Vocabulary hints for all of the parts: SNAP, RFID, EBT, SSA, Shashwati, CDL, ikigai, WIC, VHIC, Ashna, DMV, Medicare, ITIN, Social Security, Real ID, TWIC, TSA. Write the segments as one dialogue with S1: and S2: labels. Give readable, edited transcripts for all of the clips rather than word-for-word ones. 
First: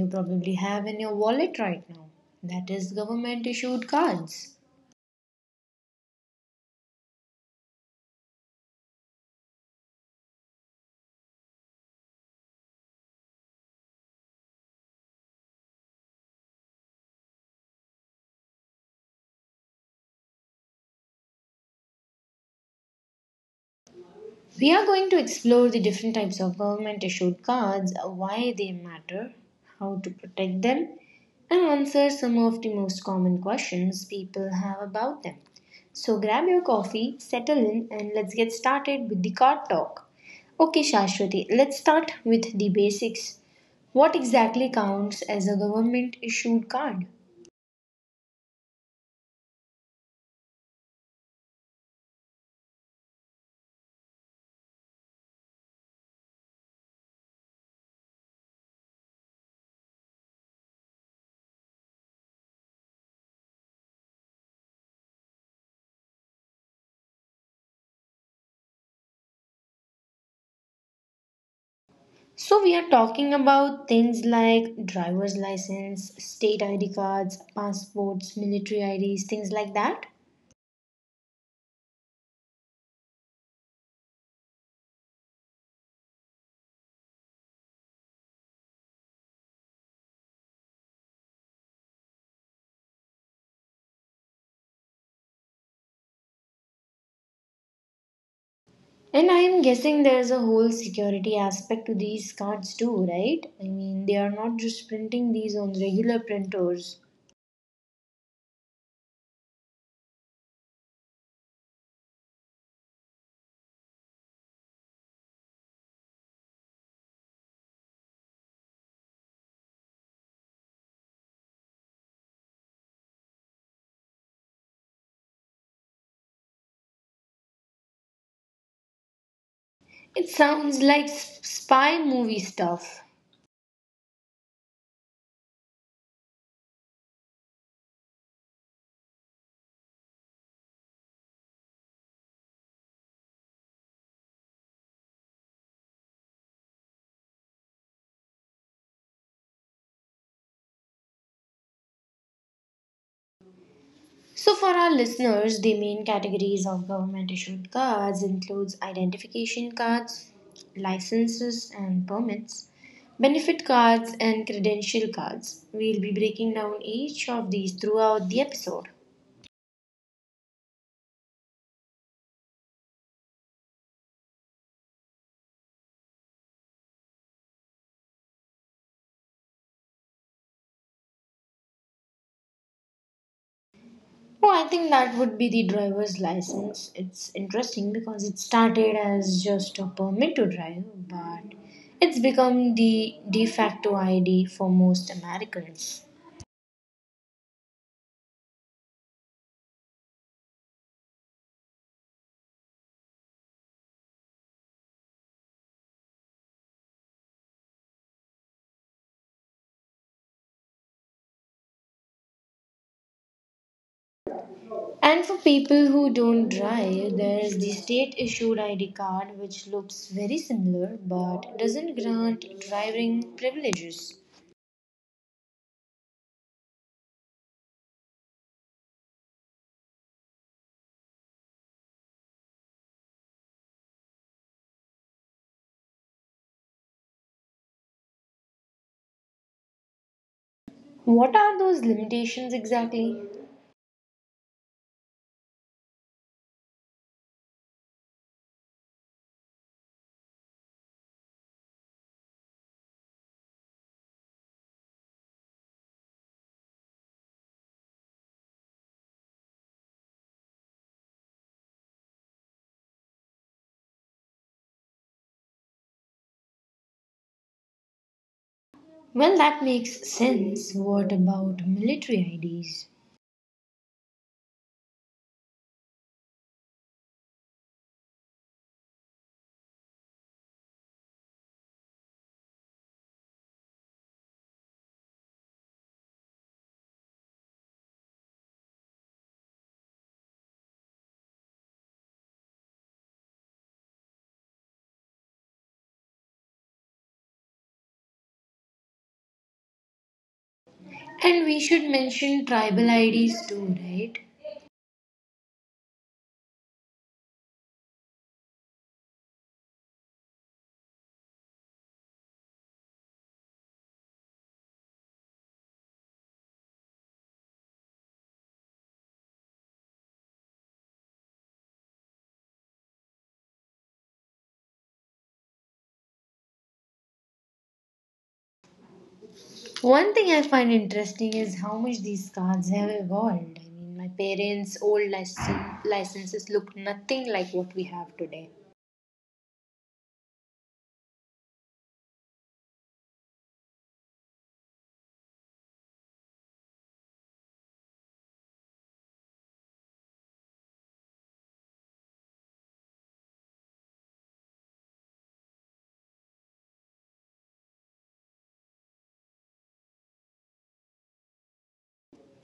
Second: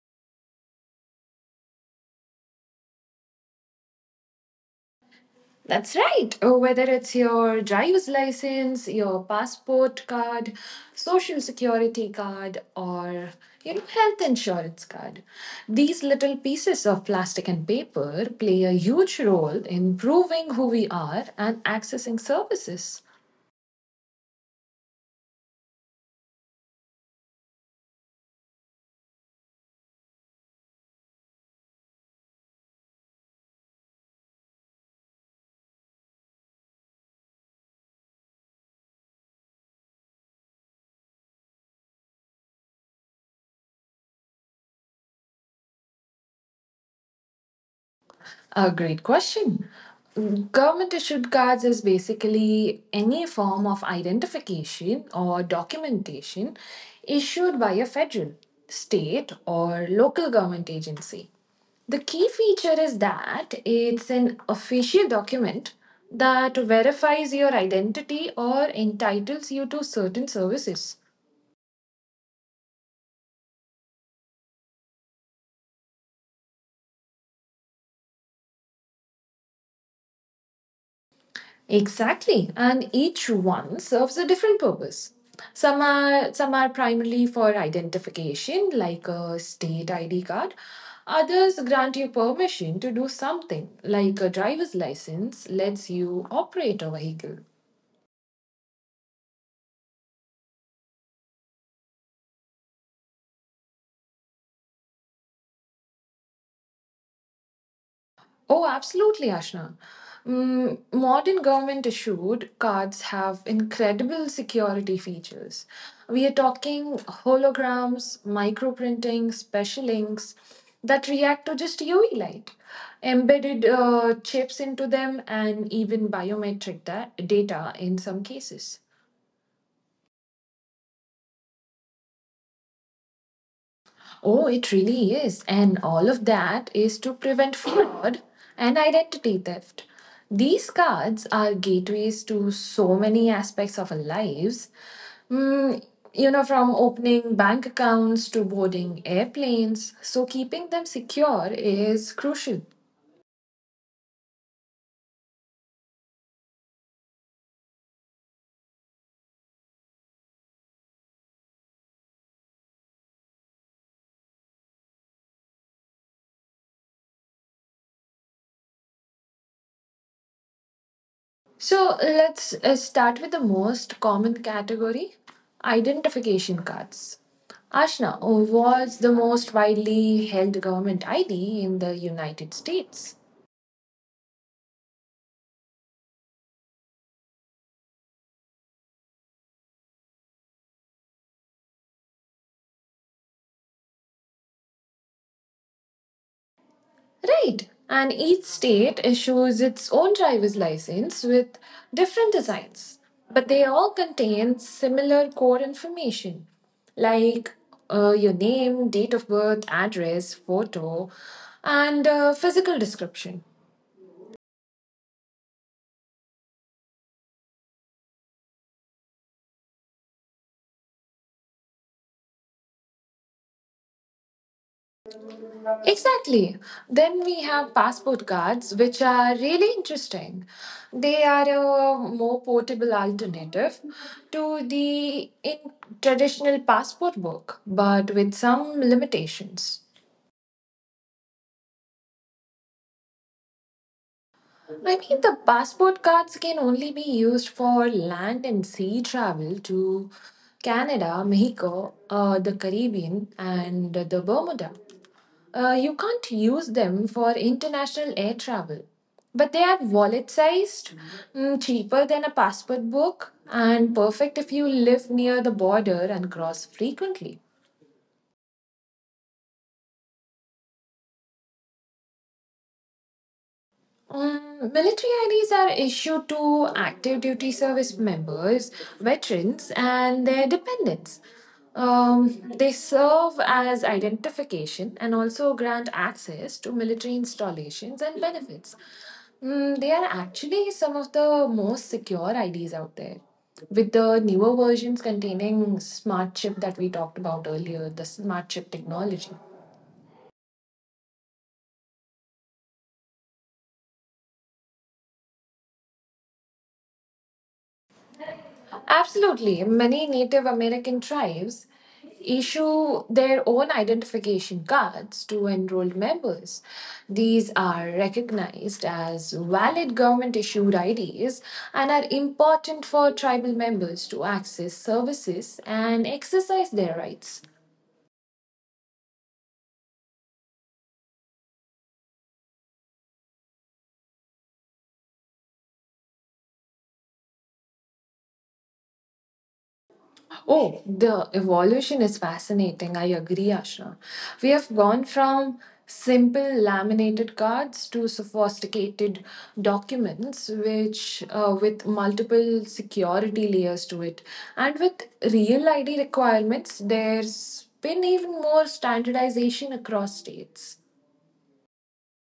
S1: you probably have in your wallet right now that is government issued cards.
S2: That's right. Oh, whether it's your driver's license, your passport card, social security card, or health insurance card. These little pieces of plastic and paper play a huge role in proving who we are and accessing services.
S1: We are going to explore the different types of government issued cards, why they matter, how to protect them, and answer some of the most common questions people have about them. So grab your coffee, settle in, and let's get started with the card talk. Okay, Shashwati, let's start with the basics. What exactly counts as a government issued card?
S2: A great question. Government issued cards is basically any form of identification or documentation issued by a federal, state, or local government agency. The key feature is that it's an official document that verifies your identity or entitles you to certain services.
S1: So we are talking about things like driver's license, state ID cards, passports, military IDs, things like that.
S2: Exactly, and each one serves a different purpose. Some are primarily for identification, like a state ID card. Others grant you permission to do something, like a driver's license lets you operate a vehicle.
S1: And I am guessing there is a whole security aspect to these cards too, right? I mean, they are not just printing these on regular printers.
S2: Oh, absolutely, Ashna. Modern government issued cards have incredible security features. We are talking holograms, microprinting, special inks that react to just UV light, embedded chips into them, and even biometric data in some cases.
S1: It sounds like spy movie stuff.
S2: Oh, it really is. And all of that is to prevent fraud and identity theft. These cards are gateways to so many aspects of our lives. Mm, from opening bank accounts to boarding airplanes. So, keeping them secure is crucial.
S1: So for our listeners, the main categories of government issued cards includes identification cards, licenses and permits, benefit cards and credential cards. We'll be breaking down each of these throughout the episode.
S2: So let's start with the most common category identification cards. Ashna was the most widely held government ID in the United States.
S1: Oh, I think that would be the driver's license. It's interesting because it started as just a permit to drive, but it's become the de facto ID for most Americans.
S2: Right, and each state issues its own driver's license with different designs, but they all contain similar core information like your name, date of birth, address, photo, and physical description.
S1: And for people who don't drive, there's the state issued ID card, which looks very similar but doesn't grant driving privileges.
S2: Exactly. Then we have passport cards, which are really interesting. They are a more portable alternative to the in traditional passport book, but with some limitations.
S1: What are those limitations exactly?
S2: I mean, the passport cards can only be used for land and sea travel to Canada, Mexico, the Caribbean, and the Bermuda. You can't use them for international air travel. But they are wallet sized, cheaper than a passport book, and perfect if you live near the border and cross frequently.
S1: Well, that makes sense. What about military IDs?
S2: Military IDs are issued to active duty service members, veterans, and their dependents. They serve as identification and also grant access to military installations and benefits. They are actually some of the most secure IDs out there, with the newer versions containing smart chip that we talked about earlier, the smart chip technology.
S1: And we should mention tribal IDs too, right?
S2: Absolutely. Many Native American tribes issue their own identification cards to enrolled members. These are recognized as valid government issued IDs and are important for tribal members to access services and exercise their rights.
S1: One thing I find interesting is how much these cards have evolved. I mean, my parents' old license, licenses look nothing like what we have today.
S2: Oh, the evolution is fascinating. I agree, Ashna. We have gone from simple laminated cards to sophisticated documents, which with multiple security layers to it, and with real ID requirements, there's been even more standardization across states.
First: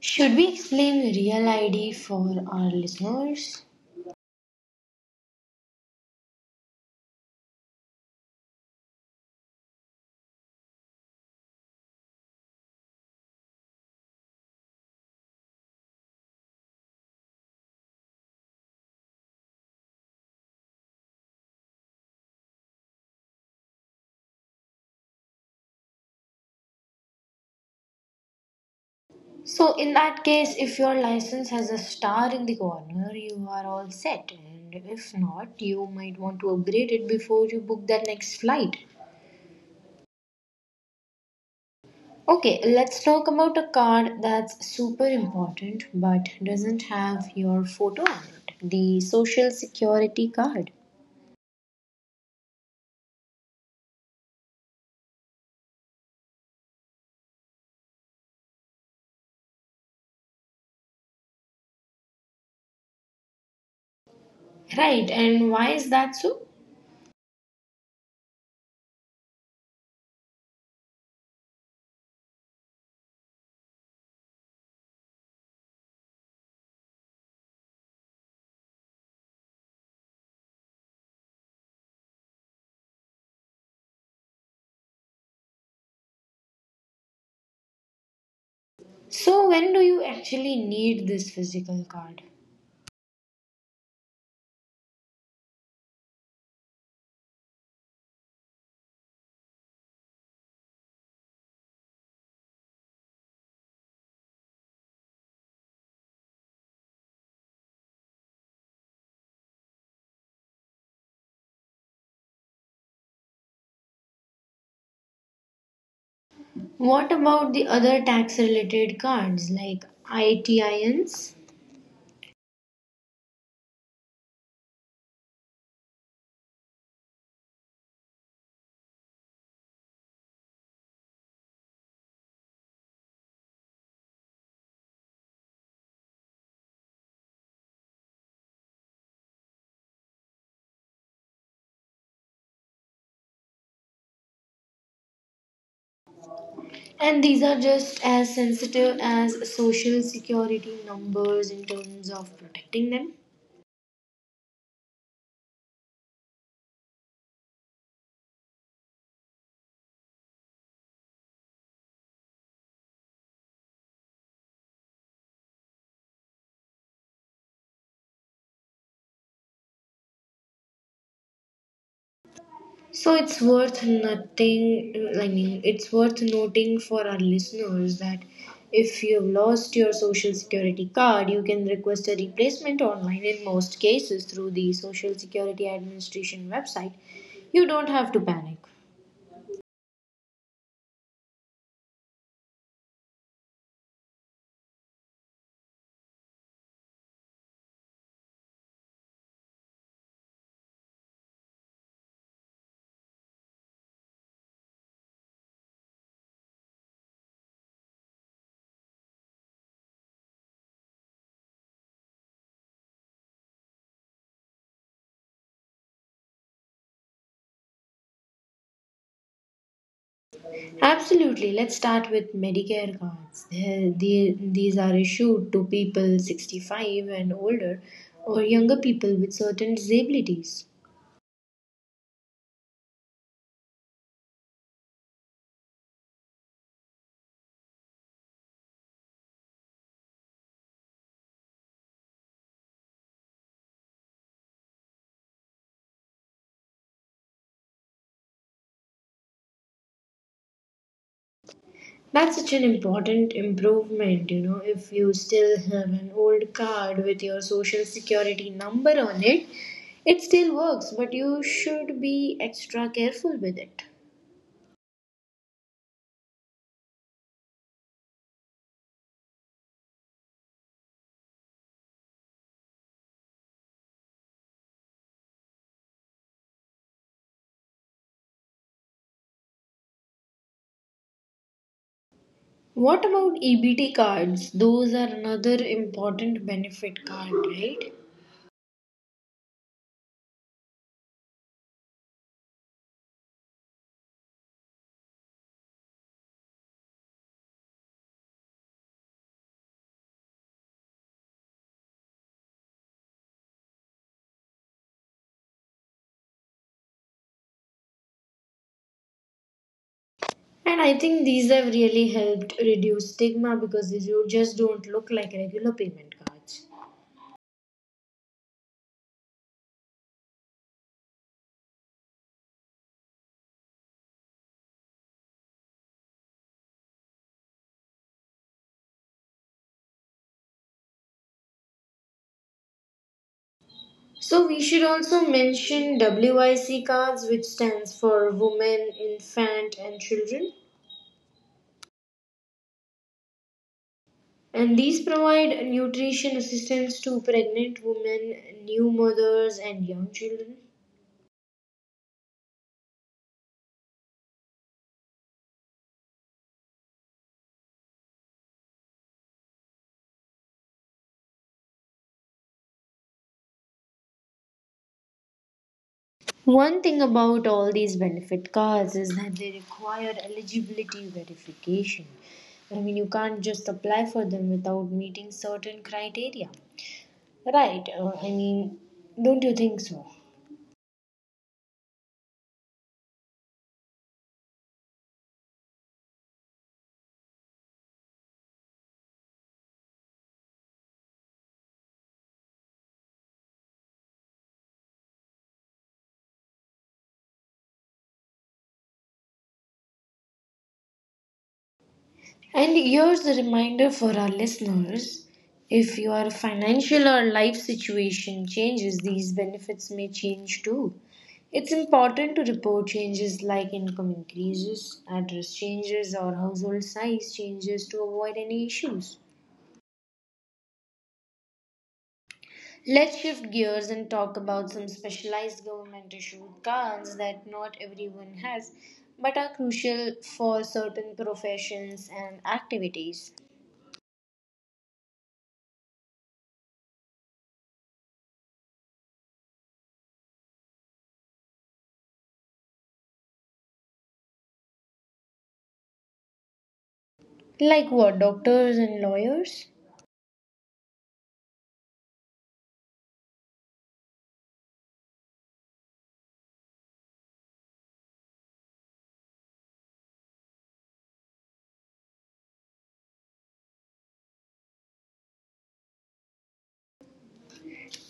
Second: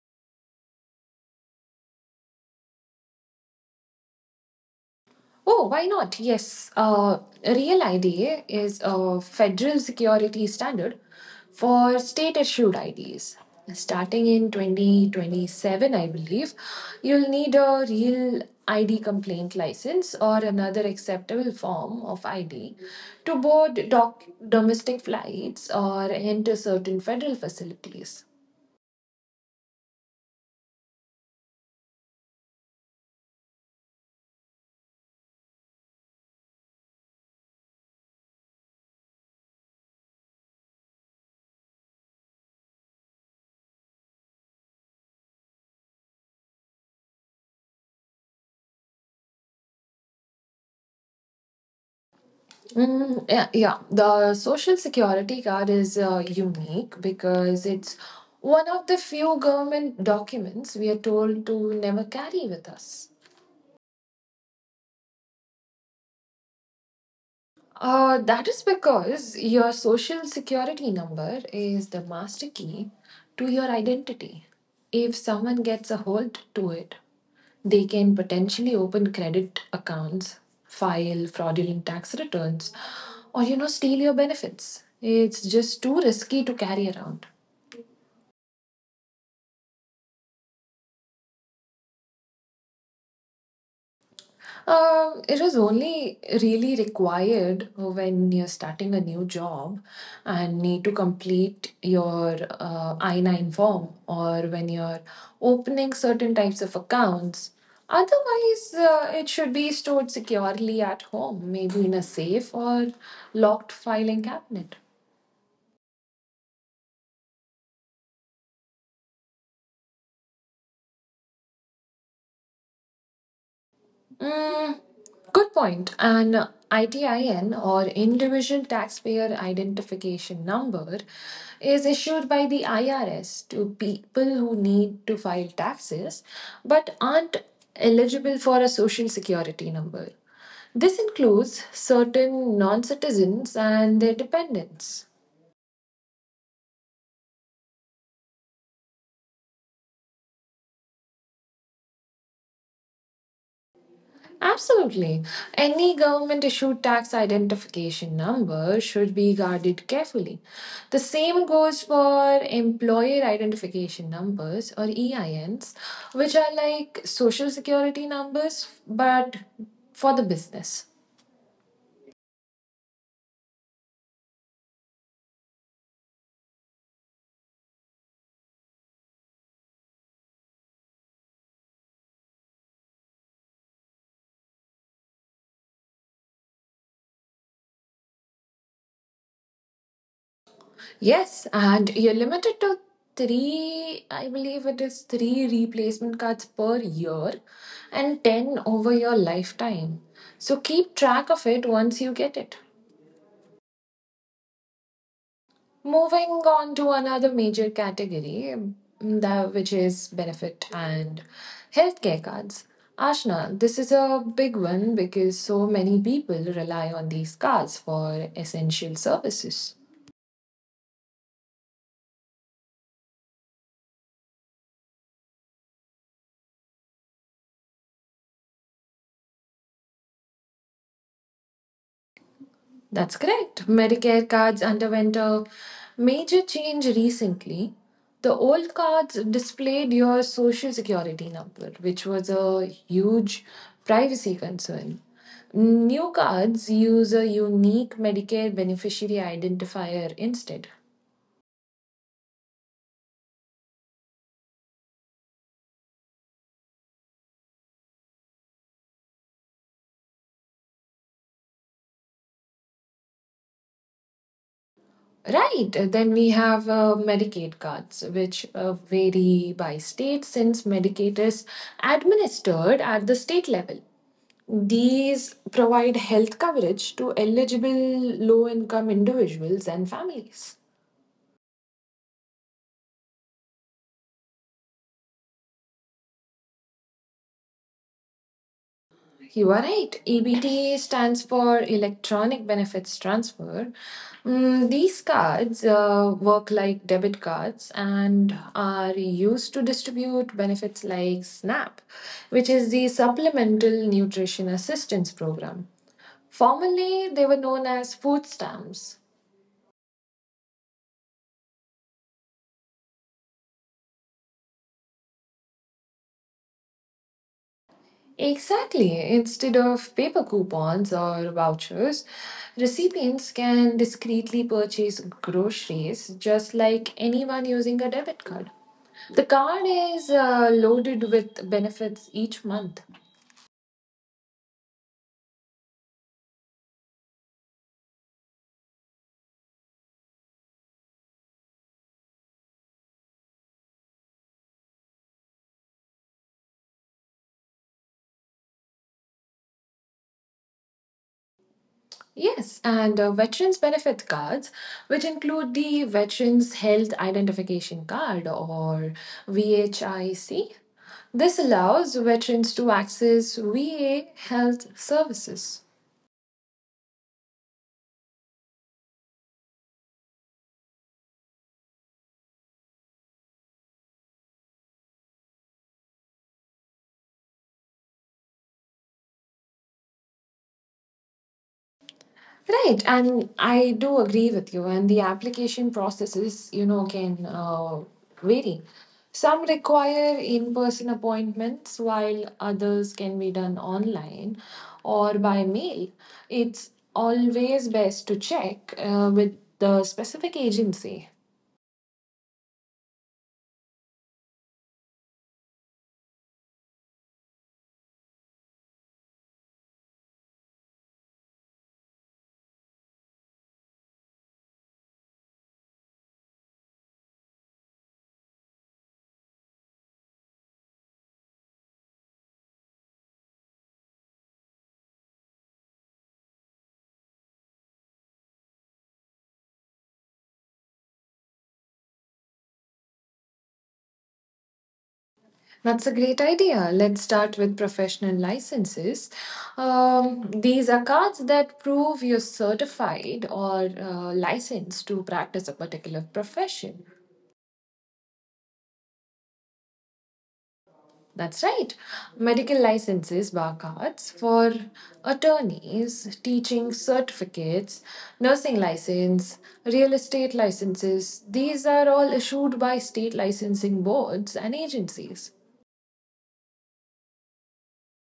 S1: Should we explain Real ID for our listeners?
S2: Oh, why not? Yes, Real IDA is a federal security standard for state issued IDs. Starting in 2027, I believe, you'll need a real ID complaint license or another acceptable form of ID to board domestic flights or enter certain federal facilities.
S1: So, in that case, if your license has a star in the corner, you are all set. And if not, you might want to upgrade it before you book that next flight. Okay, let's talk about a card that's super important but doesn't have your photo on it, the Social Security card.
S2: Yeah, the social security card is unique because it's one of the few government documents we are told to never carry with us.
S1: Right, and why is that so?
S2: That is because your social security number is the master key to your identity. If someone gets a hold to it, they can potentially open credit accounts, file fraudulent tax returns, or steal your benefits. It's just too risky to carry around.
S1: So, when do you actually need this physical card?
S2: It is only really required when you're starting a new job and need to complete your I 9 form or when you're opening certain types of accounts. Otherwise, it should be stored securely at home, maybe in a safe or locked filing cabinet.
S1: What about the other tax related cards like ITINs?
S2: Mm, Good point. An ITIN or Individual Taxpayer Identification Number is issued by the IRS to people who need to file taxes but aren't eligible for a social security number. This includes certain non citizens and their dependents.
S1: And these are just as sensitive as social security numbers in terms of protecting them.
S2: Absolutely. Any government issued tax identification number should be guarded carefully. The same goes for employer identification numbers or EINs, which are like social security numbers but for the business.
S1: So it's worth nothing, I mean, it's worth noting for our listeners that if you've lost your social security card, you can request a replacement online in most cases through the Social Security Administration website. You don't have to panic.
S2: Yes, and you're limited to three, I believe it is three replacement cards per year and 10 over your lifetime. So keep track of it once you get it. Moving on to another major category, that which is benefit and healthcare cards. Ashna, this is a big one because so many people rely on these cards for essential services.
S1: Absolutely. Let's start with Medicare cards. These are issued to people 65 and older or younger people with certain disabilities.
S2: That's correct. Medicare cards underwent a major change recently. The old cards displayed your social security number, which was a huge privacy concern. New cards use a unique Medicare beneficiary identifier instead.
S1: That's such an important improvement, you know. If you still have an old card with your social security number on it, it still works, but you should be extra careful with it.
S2: Right, then we have Medicaid cards, which vary by state since Medicaid is administered at the state level. These provide health coverage to eligible low income individuals and families.
S1: What about EBT cards? Those are another important benefit card, right?
S2: You are right. EBT stands for Electronic Benefits Transfer. These cards work like debit cards and are used to distribute benefits like SNAP, which is the Supplemental Nutrition Assistance Program. Formerly, they were known as food stamps.
S1: And I think these have really helped reduce stigma because you just don't look like regular payment cards.
S2: Exactly. Instead of paper coupons or vouchers, recipients can discreetly purchase groceries just like anyone using a debit card. The card is loaded with benefits each month.
S1: So we should also mention WIC cards, which stands for Women, Infant, and Children. And these provide nutrition assistance to pregnant women, new mothers, and young children.
S2: Yes, and veterans benefit cards, which include the Veterans Health Identification Card or VHIC. This allows veterans to access VA health services.
S1: One thing about all these benefit cards is that they require eligibility verification. I mean, you can't just apply for them without meeting certain criteria. Right, I mean, don't you think so?
S2: Right, and I do agree with you. And the application processes, can vary. Some require in person appointments, while others can be done online or by mail. It's always best to check with the specific agency.
S1: And here's the reminder for our listeners, if your financial or life situation changes, these benefits may change too. It's important to report changes like income increases, address changes, or household size changes to avoid any issues. Let's shift gears and talk about some specialized government issued cards that not everyone has but are crucial for certain professions and activities.
S2: That's a great idea. Let's start with professional licenses. These are cards that prove you're certified or licensed to practice a particular profession.
S1: Like what, doctors and lawyers?
S2: That's right. Medical licenses, bar cards for attorneys, teaching certificates, nursing license, real estate licenses. These are all issued by state licensing boards and agencies.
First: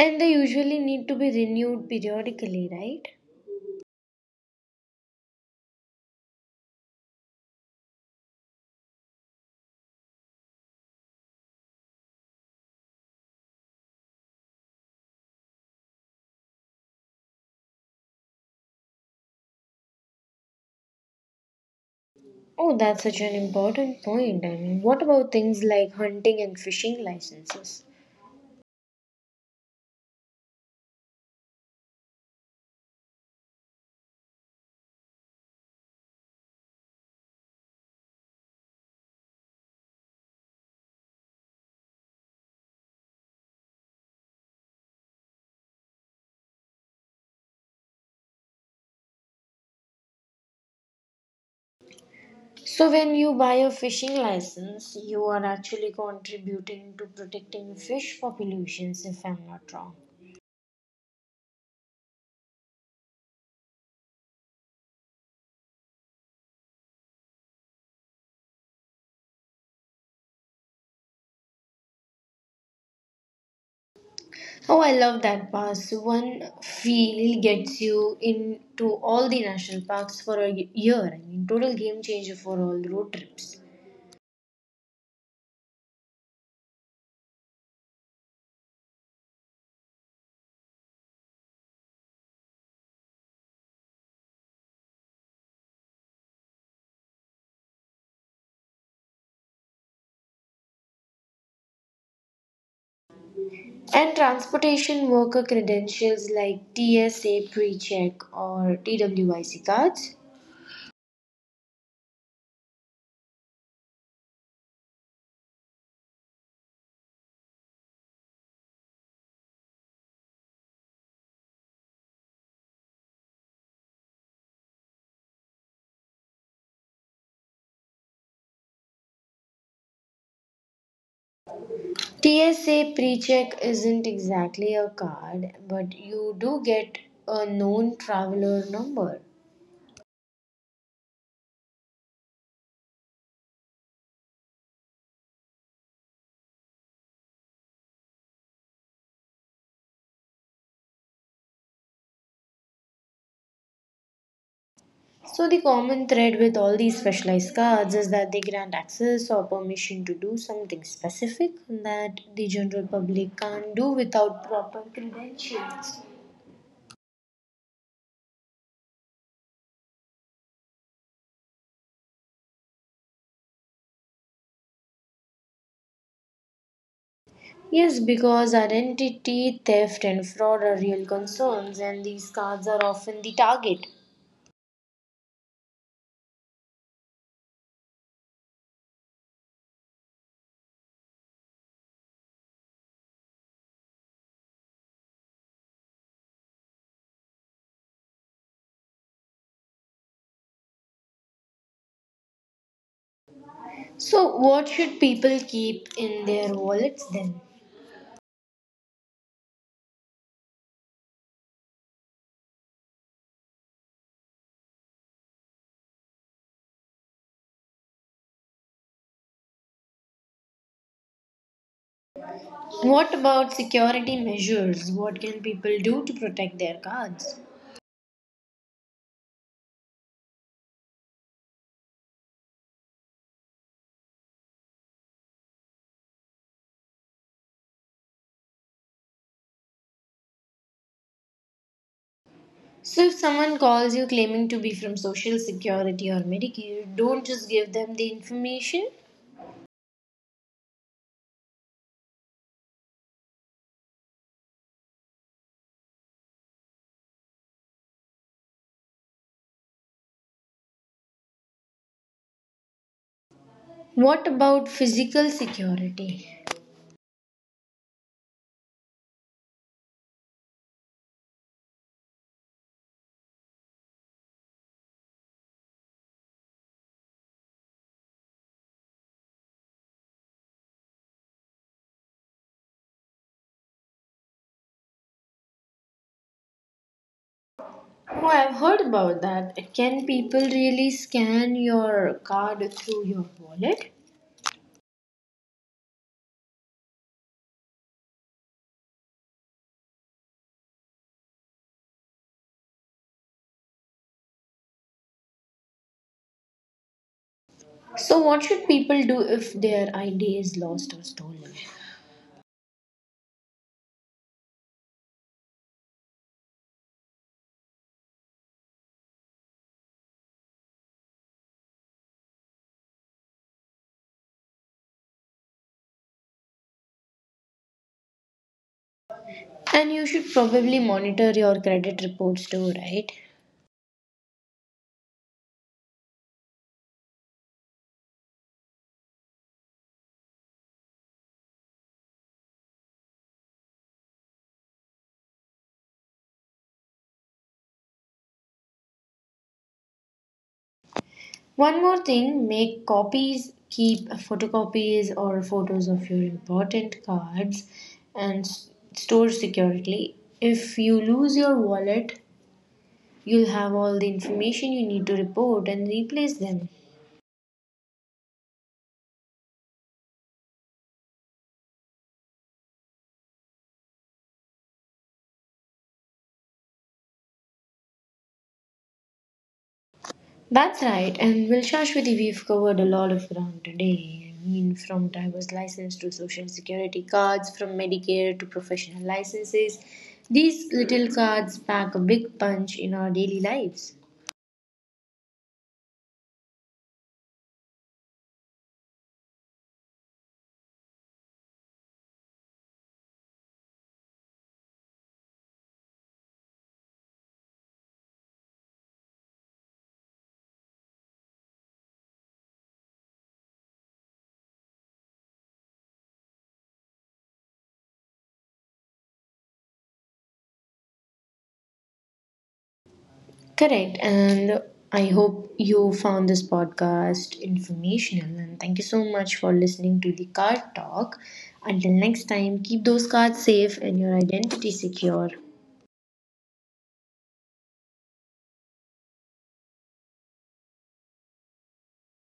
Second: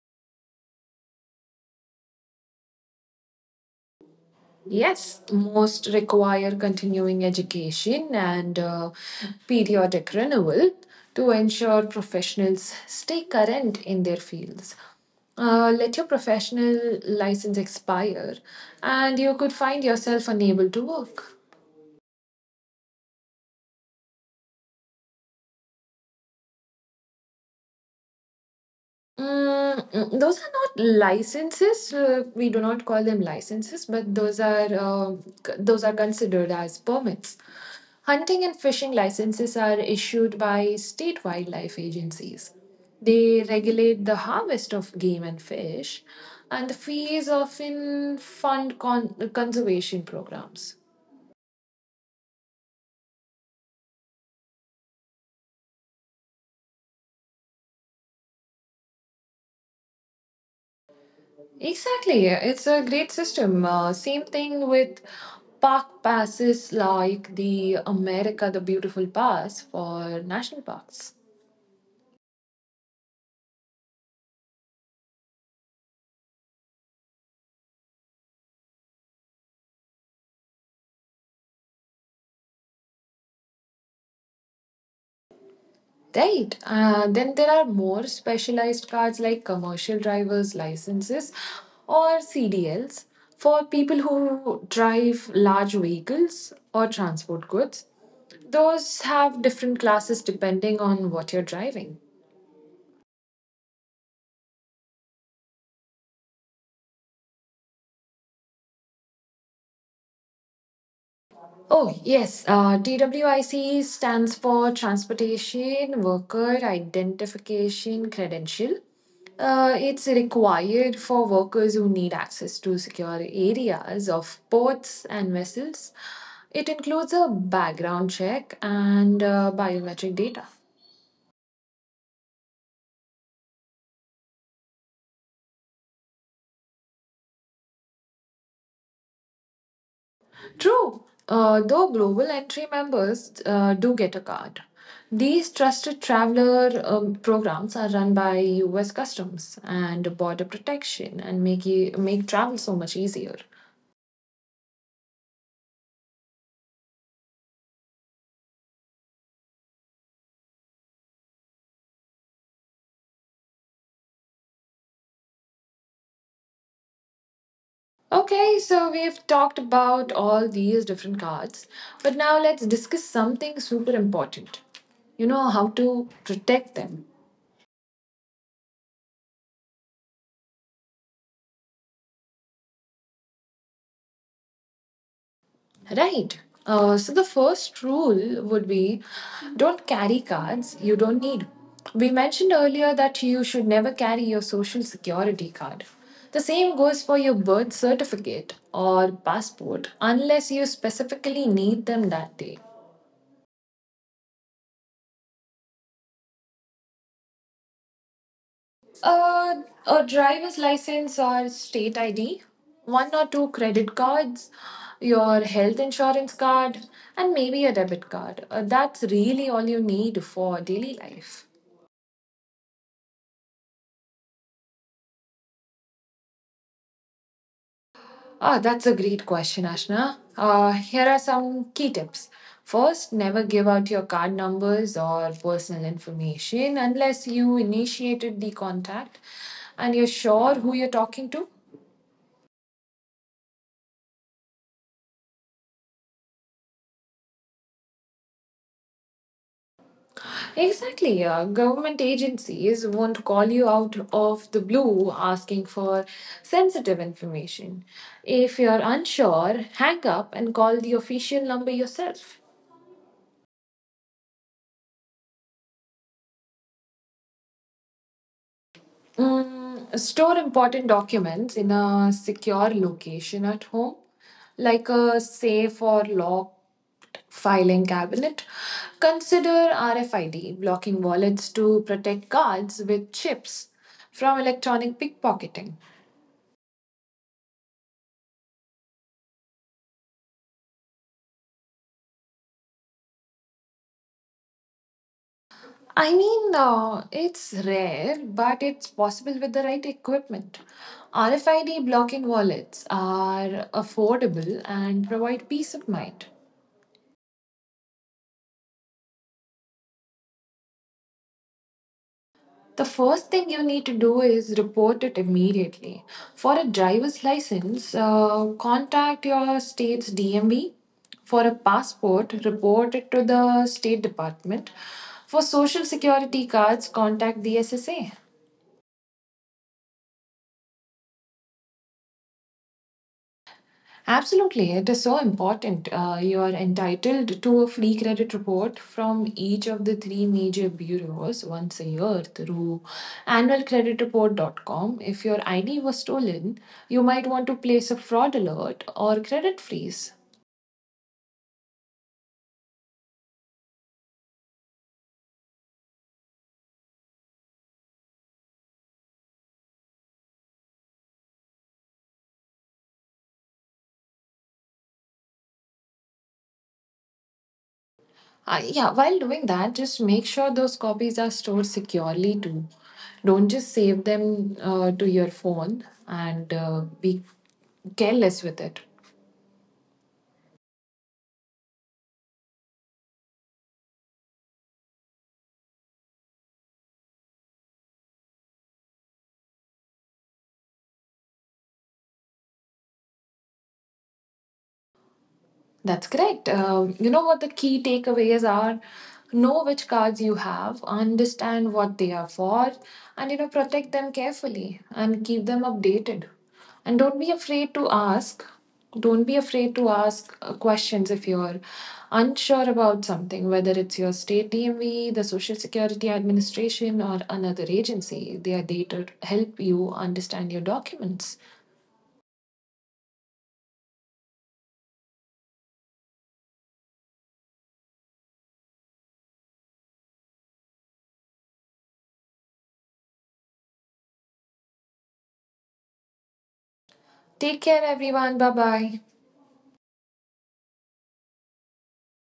S1: And they usually need to be renewed periodically, right?
S2: Yes, most require continuing education and periodic renewal to ensure professionals stay current in their fields. Let your professional license expire, and you could find yourself unable to work.
S1: Oh, that's such an important point. I mean, what about things like hunting and fishing licenses?
S2: Those are not licenses. We do not call them licenses, but those are those are considered as permits. Hunting and fishing licenses are issued by state wildlife agencies. They regulate the harvest of game and fish, and the fees often fund conservation programs.
S1: So, when you buy a fishing license, you are actually contributing to protecting fish populations, if I'm not wrong.
S2: Exactly. It's a great system. Same thing with park passes like the America the Beautiful Pass for national parks.
S1: Oh, I love that pass. One feel gets you into all the national parks for a year. I mean, total game changer for all road trips.
S2: Right. Then there are more specialized cards like commercial driver's licenses or CDLs for people who drive large vehicles or transport goods. Those have different classes depending on what you're driving.
S1: And transportation worker credentials like TSA pre-check or TWIC cards.
S2: Oh, yes. TWIC stands for Transportation Worker Identification Credential. It's required for workers who need access to secure areas of ports and vessels. It includes a background check and biometric data.
S1: TSA pre-check isn't exactly a card, but you do get a known traveler number.
S2: True, though global entry members do get a card. These trusted traveler programs are run by US Customs and Border Protection and make travel so much easier.
S1: So the common thread with all these specialized cards is that they grant access or permission to do something specific that the general public can't do without proper credentials.
S2: Okay, so we've talked about all these different cards, but now let's discuss something super important. You know, how to protect them.
S1: Yes, because identity theft and fraud are real concerns and these cards are often the target.
S2: Right. So the first rule would be don't carry cards you don't need. We mentioned earlier that you should never carry your social security card. The same goes for your birth certificate or passport unless you specifically need them that day.
S1: So what should people keep in their wallets then?
S2: Uh, a driver's license or state ID, one or two credit cards, your health insurance card, and maybe a debit card. That's really all you need for daily life.
S1: What about security measures? What can people do to protect their cards?
S2: Ah, that's a great question, Ashna. Here are some key tips. First, never give out your card numbers or personal information unless you initiated the contact and you're sure who you're talking to.
S1: So, if someone calls you claiming to be from Social Security or Medicare, don't just give them the information.
S2: Exactly. Government agencies won't call you out of the blue asking for sensitive information. If you're unsure, hang up and call the official number yourself.
S1: What about physical security?
S2: Store important documents in a secure location at home, like a safe or locked filing cabinet. Consider RFID, blocking wallets to protect cards with chips from electronic pickpocketing.
S1: Oh, I've heard about that. Can people really scan your card through your wallet?
S2: It's rare, but it's possible with the right equipment. RFID blocking wallets are affordable and provide peace of mind.
S1: So, what should people do if their ID is lost or stolen?
S2: The first thing you need to do is report it immediately. For a driver's license, contact your state's DMV. For a passport, report it to the State Department. For social security cards, contact the SSA.
S1: And you should probably monitor your credit reports too, right?
S2: Absolutely, it is so important. You are entitled to a free credit report from each of the three major bureaus once a year through annual credit annualcreditreport.com. If your ID was stolen, you might want to place a fraud alert or credit freeze.
S1: One more thing, make copies, keep photocopies or photos of your important cards and store securely. If you lose your wallet, you'll have all the information you need to report and replace them.
S2: Yeah, while doing that, just make sure those copies are stored securely too. Don't just save them to your phone and be careless with it.
S1: That's right, and well, Shashwati, we've covered a lot of ground today. I mean, from driver's license to social security cards, from Medicare to professional licenses. These little cards pack a big punch in our daily lives.
S2: That's correct. You know what the key takeaways are? Know which cards you have, understand what they are for, and protect them carefully and keep them updated. And don't be afraid to ask. Don't be afraid to ask questions if you're unsure about something, whether it's your state DMV, the Social Security Administration, or another agency. They are there to help you understand your documents.
S1: Correct. And I hope you found this podcast informational. And thank you so much for listening to the card talk. Until next time, keep those cards safe and your identity secure.
S2: Take care, everyone. Bye bye.